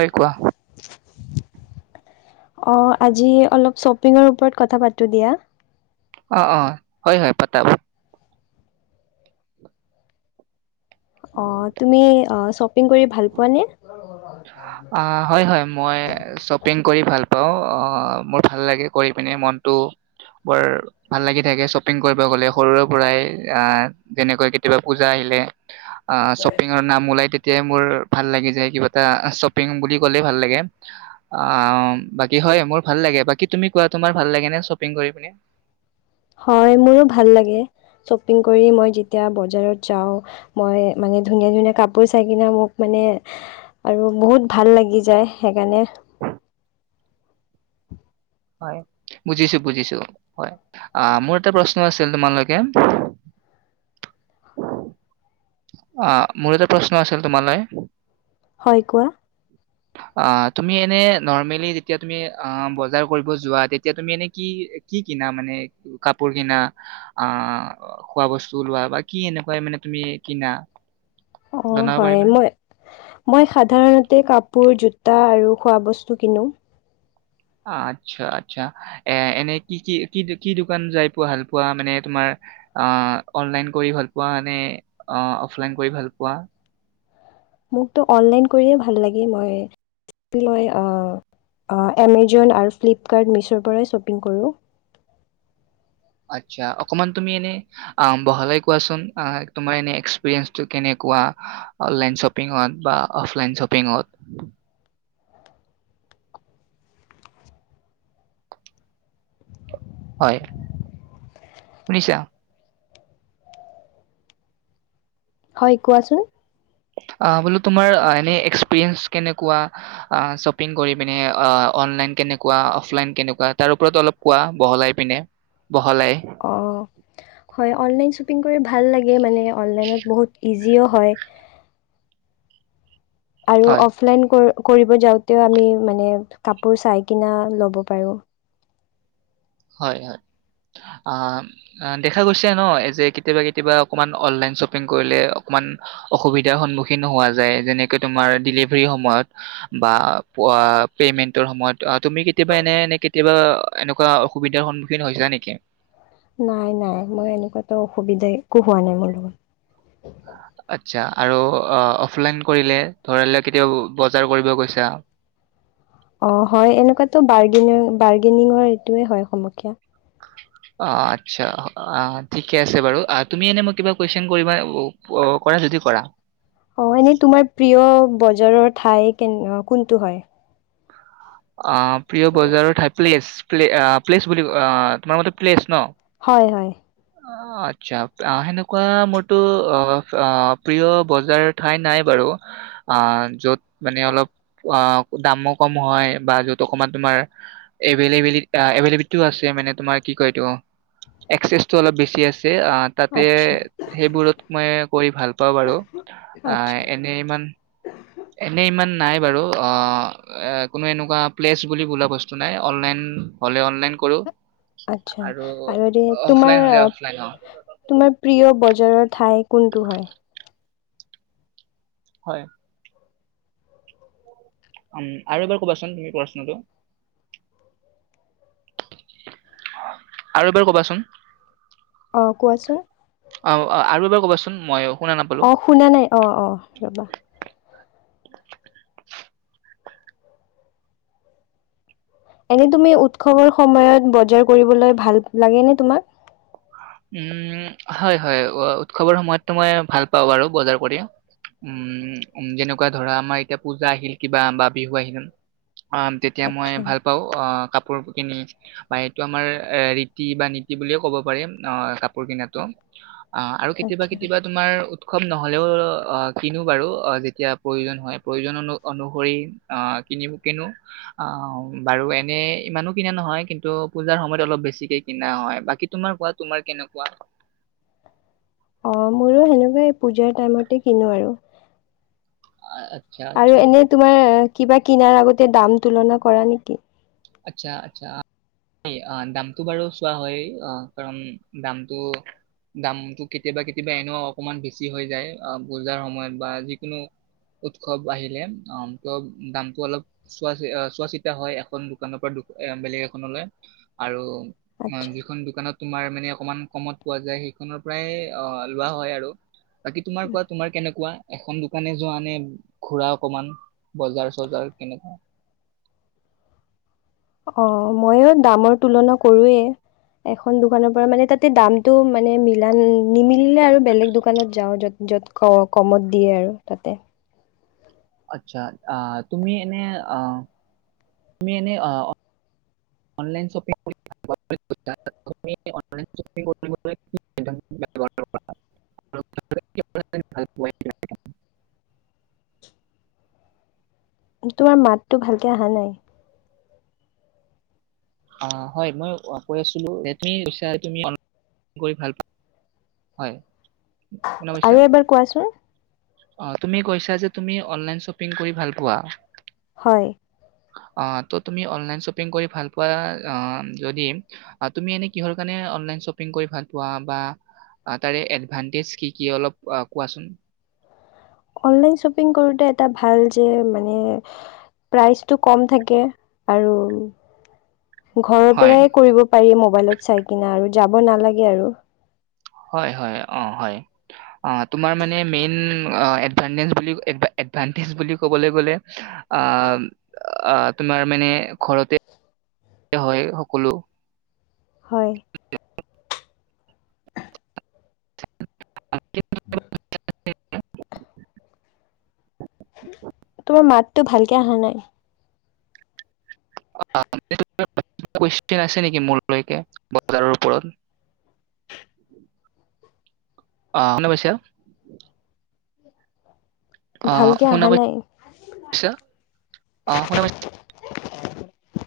অই কোৱা। অ আজি অলপ শ্বপিং ৰ ওপৰত কথা পাতো দিয়া। অ অ হয় হয় পাতা অ তুমি অ শ্বপিং কৰি ভাল পোৱা নে? অ হয় হয় মই শ্বপিং কৰি ভাল অহ্ অ মোৰ ভাল লাগে কৰি পিনে মনটো বৰ ভাল লাগি থাকে, শ্বপিং কৰিব গলে সৰুৰে পৰাই আহ যেনেকৈ কেতিয়াবা পূজা আহিলে। অ শ্বপিং ৰ নাম উলাই তে তিয়াই মোৰ ভাল লাগি যায় কিবা এটা চপ পিং বুলি কলে ভাল লাগে, আহহ বাকী হয় মোৰ ভাল লাগে। বাকী তুমি কোৱা তোমাৰ ভাল লাগে নে শ্বপিং কৰি কিনি? হয় মোৰ ভাল লাগে শ্বপিং কৰি মই যেতিয়া বজাৰত যাওঁ উহ্ মই মানে ধুনীয়া ধুনীয়া কাপোৰ চাই কিনে মোক মানে উহ্হ আৰু বহুত ভাল লাগি যায় সেইকাৰণে হয় বুজিছোঁ বুজিছোঁ হয় আহ মোৰ এটা প্ৰশ্ন আছিল তোমালোকে অ মোৰ এটা প্ৰশ্ন আছিল তোমালৈ হয় কোৱা অ তুমি এনে নৰ্মেলি যেতিয়া তুমি অ বজাৰ কৰিব যোৱা তেতিয়া তুমি এনে কি কি কিনা মানে কাপোৰ কিনা আহ খোৱা বস্তু লোৱা বা কি এনেকুৱাই মানে তুমি কিনা অ অ জনাব হয় পাৰিবানে? ম‌ই মই সাধাৰণতে কাপোৰ জোতা আৰু খোৱাবস্তু কিনো। আচ্ছা আচ্ছা এ এনে কি কি কি কি দোকান যাই পোৱা ভাল পোৱা মানে তোমাৰ অ অনলাইন কৰি ভাল পোৱা নে অফলাইন কৰি ভাল পোৱা? মোক‌ অনলাইন কৰিয়েই ভাল লাগে মই মই আমাজন আৰু ফ্লিপকাৰ্ট মীশোৰ পৰাই শ্বপিং কৰোঁ। আচ্ছা অকণমান তুমি এনে উম বহালাই কোৱাচোন অ তোমাৰ এনে এক্সপিৰিয়েঞ্চটো কেনেকুৱা, অনলাইন শ্বপিংত বা অফলাইন শ্বপিংত। হয়, শুনিছা? হয় কোৱাচোন। অ বোলো তোমাৰ এ-এক্সপিৰিয়েঞ্চ কেনেকুৱা অ শ্বপিং কৰি কিনে অ অনলাইন কেনেকুৱা অফলাইন কেনেকুৱা তাৰ ওপৰত অলপ কোৱা বহলাই পিনে বহলাই অ হয় অনলাইন শ্বপিং কৰি ভা ভাল লাগে মানে অনলাইনত বহুত ইজ জিঅ হয় আৰু হয় অফলাইন কৰ কৰিব যাওঁতেও আমি মানে কাপোৰ চাই কিনা লব পাৰোঁ। হয় হয়। আ আ দেখা গৈছে ন যে কেতিয়াবা কেতিয়াবা অকমান অনলাইন শ্বপিং কৰিলে অকমান অসুবিধাৰ সন্মুখীনো হোৱা যায় যেনেকে তোমাৰ ডেলিভাৰীৰ সময়ত বা পা পেমেন্টৰ সময়ত তুমি কেতিয়াবা এনে- এনে কেতিয়াবা এনেকুৱা অসু সুবিধা সন্মুখীন হৈছা নেকি? নাই-নাই মই এনেকুৱাতো অসুবিধাই একো হোৱা নাই মোৰ লগত। আচ্ছা। আৰু অ‌ অফলাইন কৰিলে ধৰিলে কেতিয়াবা বজাৰ কৰিব গৈছা অ হয় এনেকুৱাতো বাৰ্গেনিঙ বাৰ্গেনিঙৰ এইটোৱে হয় সমস্যা। অ আচ্ছা আ ঠিকে আছে বাৰু। অ তুমি এনে মোক কিবা কুৱেশন কৰিবা ও অ কৰা যদি কৰা। অ এনেই তোমাৰ প্ৰিয় বজাৰৰ ঠাই কেন কোনটো হয়? অ [unintelligible] অ প্ৰিয় বজাৰৰ ঠাই, প্লেছ প্লে অ প্লেছ বুলি অ তোমাৰ মতে প্লেচ ন? হয় হয়। অ' আচ্ছা, আ সেনেকুৱা মোৰতো অ প্ৰিয় বজাৰ ঠাই নাই বাৰু আঁ য'ত মানে অলপ আঁ দামো কম হয়। বা য'ত অকমান তোমাৰ এভেলিবিড অ এভেলিবিলিডটো আছে মানে তোমাৰ কি কয় এইটো এক্সচটো অলপ বেছি আছে। তে তাতে আচ্ছা সেইবোৰত মই কৰি ভাল পাওঁ বাৰু, অ আচ্ছা এনে ইমান এনে ইমান নাই বাৰু অ এ কোনো এনেকুৱা প্লেচ বুলি বোলা বস্তু নাই। অনলাইন হ'লে অনলাইন কৰো আচ্ছা আৰু যে তোমাৰ, অফলাইন হ'লে অফলাইন অ', তোমাৰ প্ৰিয় বজ [unintelligible] ঠাই কোনটো হয়? হয় উম আৰু এবাৰ কবাচোন তুমি প্ৰশ্নটো। আৰু এবাৰ কবাচোন। অ, কোৱাচোন? অ অ আৰু এবাৰ কবাচোন মইয়ো অ শুনা নাই অ অ ৰ'বা। [inaudible] এনে তুমি উৎসৱৰ সময়ত বজাৰ কৰিবলৈ ভাল লাগে নে তোমাৰ? উম, হয় হয় অ উৎসৱৰ সময়তটো মই ভাল পাওঁ বাৰু বজাৰ কৰি। উম, উম যেনেকুৱা ধৰা, আমাৰ এতিয়া পূজা আহিল কিবা বা বিহু আহিল। অ, তেতিয়া মই আচ্ছা ভাল পাওঁ অ কাপোৰ কিনি বা এইটো আমাৰ, এ ৰীতি বা নীতি বুলিয়ে কব পাৰি। ন কাপোৰ কিনাটো অ আৰু কেতিয়াবা আচ্ছা কেতিয়াবা তোমাৰ উৎসৱ নহ'লেও অ কিনো বাৰু অ যেতিয়া প্ৰয়োজন হয়। প্ৰয়োজন অনু অনুসৰি অহ কিনি কিনো অ, বাৰু এনে ইমানো কিনা নহয় কিন্তু পূজাৰ সময়ত অলপ বেছিকে কিনা হয়। বাকী তোমাৰ কোৱা? তোমাৰ কেনেকুৱা? অ মোৰো সেনেকুৱাই, পূজাৰ টাইমতে কিনো আৰু [unintelligible] আৰু এনেই তোমাৰ কিবা কিনাৰ আগতে দাম তুলনা কৰা নেকি? আচ্ছা আচ্ছা, [unintelligible] দামতটো বাৰু চোৱা হয়েই কাৰণ দামটো, দামতটো কেতিয়াবা কেতিয়াবা এনেও অকমান বেছি হৈ যায় পুজাৰ সময়ত বা যিকোনো উৎসৱ আহিলে অ ত দামতটো অলপ চোৱা চোৱা চিতা হয় এখন দোকানৰ পৰা দো অ বেলেগ এখনলৈ আৰু ম আচ্ছা যিখন দোকানত তোমাৰ মানে অকমান কমত পোৱা যায়। সেইখনৰ পৰাই অ', লোৱা হয় আৰু। বাকী তোমাৰ কোৱা, তোমাৰ কেনেকুৱা? এখন দোকানে যোৱা নে ঘোৰা অকমান, বজাৰ-চজাৰ, কেনেকুৱা? অ', ময়ো দামৰ তুলনা কৰোৱেই। এখন দোকানৰ পৰা, মানে তাতে দামতটো মানে, মিলাল, নিমিলিলে আৰু বেলেগ দোকানত যাওঁ, য'ত-য'ত ক-কমত দিয়ে আৰু, তাতে। আচ্ছা, আহ তুমি এনে, আহ, তুমি এনে আ, অনলাইন শ্বপিং। [unintelligible] তোমাৰ মাতটো ভালকে অহা নাই অঁ হয় মই কৈ আছিলো, তুমি অনলাইন কৰি ভাল পায় হয়। শুনা পাইছা আৰু এবাৰ কোৱাচোন। অ', তুমি কৈছা যে, তুমি অনলাইন শ্বপিং কৰি ভাল পোৱা। হয়। আ, ত' তুমি অনলাইন শ্বপিং কৰি ভাল আ, আম, যদি, আ, তুমি এনে কিহৰ কাৰণে অনলাইন চপিং কৰি ভাল পোৱা বা তাৰে এদভানটেজ কি, কি অলপ কোৱাচোন। অনলাইন শ্বপিং কৰোতে এটা ভাল যে মানে প্ৰাইচটো কম থাকে, আৰু ঘৰৰ হয় পৰাই কৰিব পাৰি ম ৱালেট চাই কিনে আৰু, যাব নালাগে আৰু। হয় হয় অঁ হয় আ তোমাৰ মানে মেইন এতভাটেচ এট ভান টেনচ বুলি কবলৈ গ'লে আ আ তোমাৰ মানে ঘৰতে হয় সকলো হয় [inaudible] [inaudible] তোমাৰ মাতটো ভালকে অহা নাই [unintelligible] কোৱেইছন আছে নেকি, মোৰলৈকে, বজাৰৰ ওপৰত? অ শুনা পাইছা? অ', ভালকে শুনা অহা নাই পাই-ছা? অ', শুনা পা [inaudible]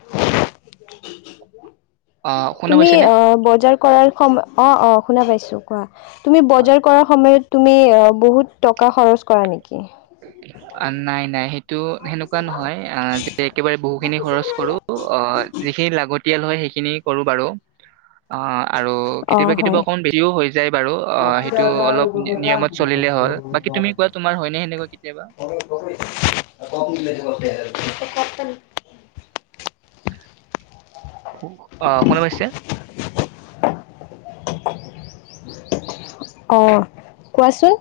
আহ শুনা তুমি পাইছেনে অ' বজাৰ কৰাৰ সম অ অ শুনা পাইছোঁ কোৱা তুমি হয় বজাৰ কৰাৰ সময়ত তুমি বহুত টকা খৰচ কৰা নি? আ, নাই, নাই, সেই টো, সেনেকুৱা নহয়। আহ, যে একেবাৰে বহুখিনি খৰচ কৰোঁ। অ, যিখিনি লাগ তেতিয়াল হয় সেইখিনি কৰোঁ বাৰু। অ'। আৰু অ কেতিয়াবা কেতিয়াবা হয় অকমান বেছিও হৈ যায় বাৰু। অহ, সেইটো অলপ নি-নিয়মত চলিলে হ'ল। বাকী তুমি কোৱা তোমাৰ হয়নে সেনেকুৱা? কেতিয়াবা [inaudible] [unintelligible] [inaudible] [unintelligible] অহ শুনা পাইছে? অ', কোৱাচোন।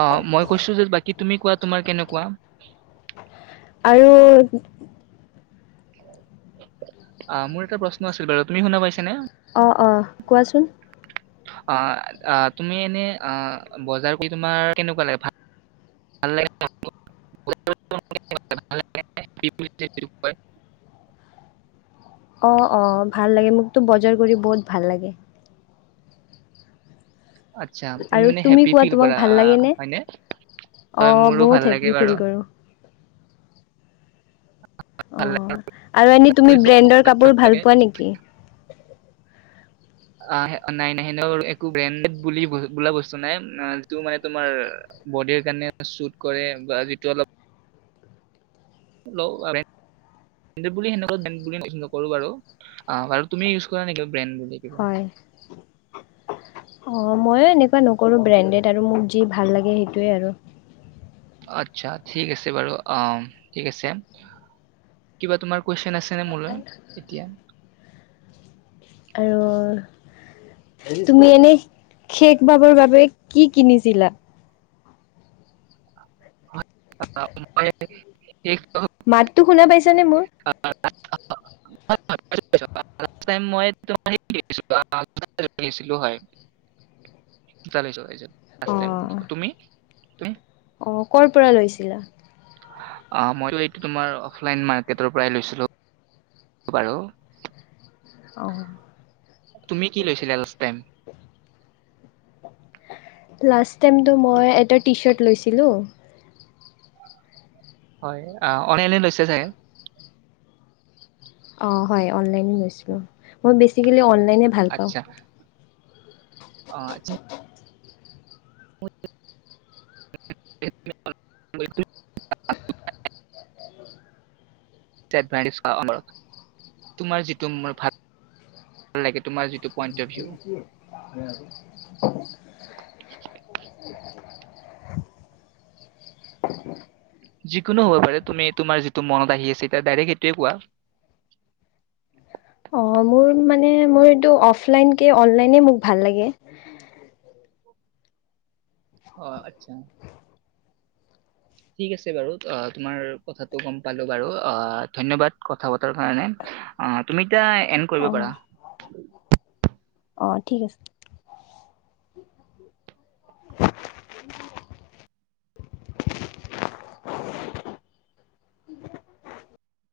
অহ, মই কৈছো যে বাই কি তুমি কোৱা তোমাৰ কেনেকুৱা? আৰু আ, মোৰ এটা প্ৰশ্ন আছিল, বাৰু। তুমি শুনা পাইছা নে? অঁ অঁ কোৱাছোন আ, আ, তুমি এনেই আহ, বজাৰ কৰি তোমাৰ কেনেকুৱা লাগে? ভা [unintelligible] অ অ ভাল লাগে মোকতো বজাৰ কৰি বহুত ভাল লাগে। আচ্ছা, তুমি আৰু মানে হেপ্পি কোৱা ফিল তোমাক কৰা, ভাল অহ লাগেনে হয়নে? অ' মোৰো বহুত ভাল লাগে হেপ্পী বাৰু। ফিল কৰোঁ অ ভাল লাগে। আৰু এনেই তুমি ব্ৰেণ্ডৰ কাপোৰ ভাল লাগে। পোৱা নেকি? আহ, নাই, নাই। [unintelligible] একো ব্ৰেণ্ডড বুলি বোলা বস্তু নাই। অহ, যিটো মানে তোমাৰ অহ, বডিৰ কাৰণে চুট কৰে বা যিটো অলপ [unintelligible] বুলি সেনেকুৱা [unintelligible] নকৰো বাৰু, অ' বাৰু তুমি ইউজ কৰা নেকি ব্ৰেণ্ড বুলি? [unintelligible] হয়। অ', ময়ো এনেকুৱা নকৰোঁ। ব্ৰেণ্ডেড আৰু মোক যি ভাল লাগে, সেইটোৱেই আৰু। আচছা, ঠিক আছে বাৰু। অম, ঠিক আছে। কিবা তোমাৰ কুৱেশ্যন আছে [unintelligible] মোলৈ এতিয়া? আৰু তুমি এনে শেষ বাবৰ বাবে কি কিনিছিলা? অ মই শেষ লাষ্ট মাততো শুনা পাইছ যেনে মোৰ [unintelligible] লাষ্ট টাইম মই [unintelligible] হয় লাষ্ট টাইম। আহ। তুমি? তুমি? আহ, ক'ৰ পৰা লৈছিলা? অ', মইতো এইটো তোমাৰ অফলাইন মা গেটৰ পৰাই লৈছিলোঁ। বাৰু। অ'হ। তুমি কি লৈছিলা লাষ্ট টাইম? লা্ষ্ট টাইমটো মই এটা টি চাৰ্ট লৈছিলোঁ। হয়, অহ, অনেলে লৈছে চাগে? অ' হয়। অনলাইনে লৈছিলোঁ। মই বেচিকেলি অন [unintelligible] ভাল পাওঁ। আচ্ছা, অ', [unintelligible] [unintelligible] [unintelligible] তোমাৰ যিটো মো ভা [unintelligible] লাগে তোমাৰ যিটো পইণ্ট অফ ভউ যিকোনো হব পাৰে তুমি তোমাৰ যিটো মনত আহি আছে এতিয়া ডাইৰেক্ট সেইটোৱেই কোৱা। এটো অফলাইনকে অনলাইনে মোৰ ভাল লাগে। অ আচ্ছ, ঠিক আছে বাৰু। আহ, তোমাৰ কথাটো গম পালো বাৰু। আহ ধন্যবাদ কথা পতাৰ কাৰণে, আহ তুমি এতিয়া এন্ড কৰিব অ', পাৰা। অ', ঠিক আছে। [inaudible]